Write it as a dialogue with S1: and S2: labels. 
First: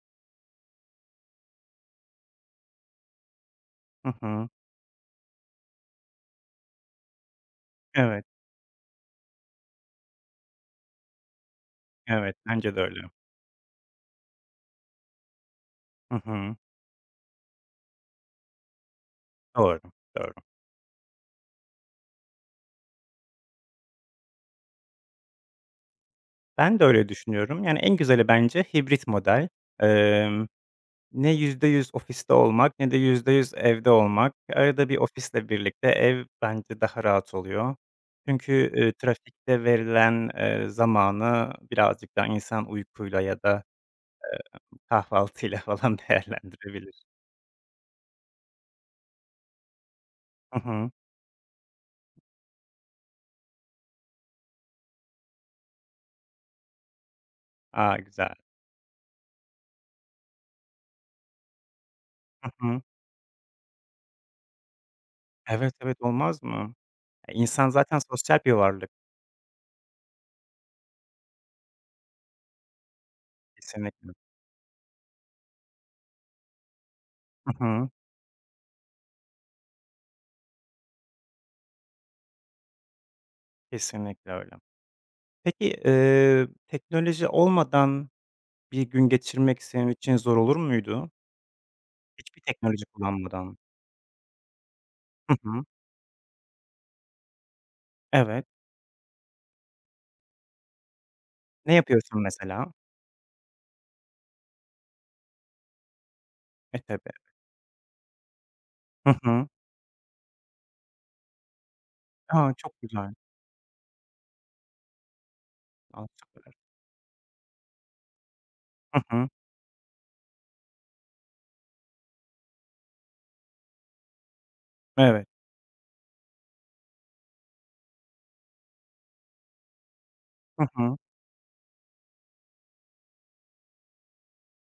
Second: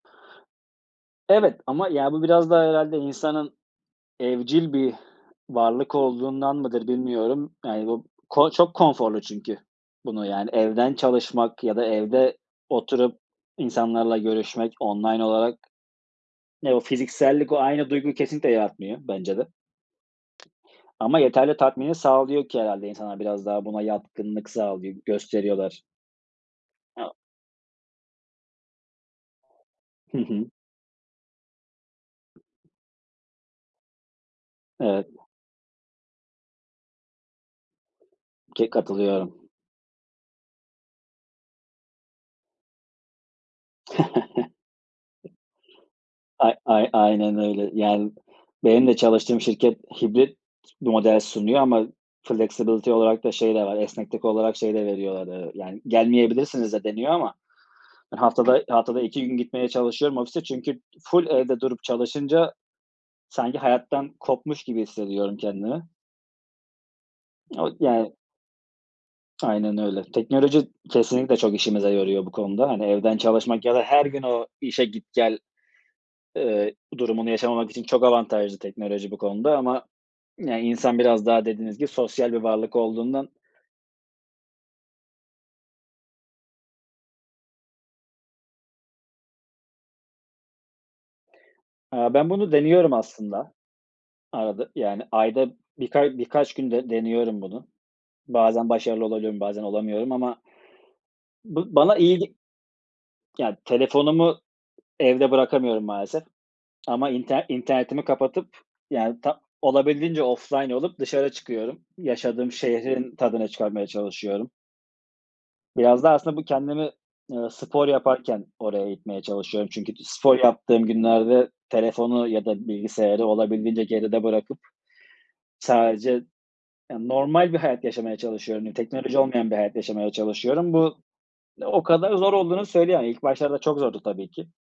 S1: Evet, ama, ya, bu biraz da herhâlde insanın
S2: Hı hı.
S1: evcil bir varlık olduğundan mıdır, bilmiyorum. Yani bu
S2: Evet.
S1: ko çok konforlu çünkü bunu, yani evden çalışmak ya da
S2: Evet,
S1: evde
S2: bence de öyle.
S1: oturup insanlarla görüşmek online olarak.
S2: Hı hı.
S1: Eee, o fiziksellik o aynı duyguyu kesinlikle yaratmıyor bence de.
S2: Doğru, doğru.
S1: Ama yeterli tatmini sağlıyor ki herhâlde insanlar biraz daha buna yatkınlık sağlıyor gösteriyorlar.
S2: Ben de öyle
S1: [unintelligible]
S2: düşünüyorum. Yani en güzeli bence hibrit model.
S1: Hı hı.
S2: Emm, ne %100 ofiste olmak ne de %100 evde olmak. Arada bir
S1: Evet.
S2: ofisle birlikte ev bence daha rahat oluyor.
S1: Ke
S2: Çünkü, eee,
S1: katılıyorum.
S2: trafikte verilen, eee, zamanı birazcık daha insan uykuyla ya da, eee, kahvaltıyla falan
S1: Ay ay
S2: değerlendirebilir.
S1: aynen öyle. Yani benim de çalıştığım şirket hibrit
S2: Hı hı.
S1: model sunuyor ama flexibility olarak da şey de var, esneklik olarak şey de veriyorlar. Eee, yani, "gelmeyebilirsiniz" de deniyor ama,
S2: A,
S1: hani,
S2: güzel.
S1: haftada haftada 2 gitmeye çalışıyorum ofise. Çünkü ful evde durup
S2: Hı
S1: çalışınca
S2: hı.
S1: sanki hayattan kopmuş gibi hissediyorum
S2: Evet,
S1: kendimi.
S2: evet, olmaz mı? E, insan
S1: O
S2: zaten
S1: Yani.
S2: sosyal bir varlık.
S1: Aynen öyle. Teknoloji kesinlikle çok işimize yarıyor bu konuda. Hani, evden çalışmak ya da her
S2: Kesinlikle.
S1: gün o işe git, gel, eee, durumunu
S2: Hı
S1: yaşamamak için
S2: hı.
S1: çok avantajlı teknoloji bu konuda. Ama, yani, insan biraz daha dediğiniz gibi sosyal bir varlık olduğundan
S2: Kesinlikle öyle. Peki, eee, teknoloji olmadan bir gün geçirmek, senin için zor olur muydu?
S1: Aaa, ben
S2: Hiçbir
S1: bunu
S2: teknoloji
S1: deniyorum aslında
S2: kullanmadan.
S1: arada. Yani
S2: Hı
S1: ayda
S2: hı.
S1: bir ka birkaç günde deniyorum bunu.
S2: Evet.
S1: Bazen başarılı olabiliyorum, bazen olamıyorum ama
S2: Ne
S1: Bu bana iyi
S2: yapıyorsun
S1: ge
S2: mesela?
S1: Ya, telefonumu evde bırakamıyorum maalesef.
S2: E,
S1: Ama
S2: tabii.
S1: inter internetimi kapatıp,
S2: Hı
S1: yani, ta
S2: hı.
S1: olabildiğince offline olup dışarı çıkıyorum. Yaşadığım
S2: A! Çok güzel.
S1: şehrin tadını çıkarmaya çalışıyorum. Biraz
S2: A,
S1: da aslında bu
S2: süper.
S1: kendimi, eee, spor yaparken oraya
S2: Hı
S1: itmeye
S2: hı.
S1: çalışıyorum. Çünkü t spor yaptığım günlerde telefonu ya da bilgisayarı olabildiğince geride bırakıp,
S2: Evet.
S1: sadece, yani, normal bir hayat yaşamaya çalışıyorum. Teknoloji olmayan bir hayat yaşamaya
S2: Hı
S1: çalışıyorum.
S2: hı.
S1: Bu, o kadar zor olduğunu söyleyemem. İlk başlarda çok zordu tabii ki.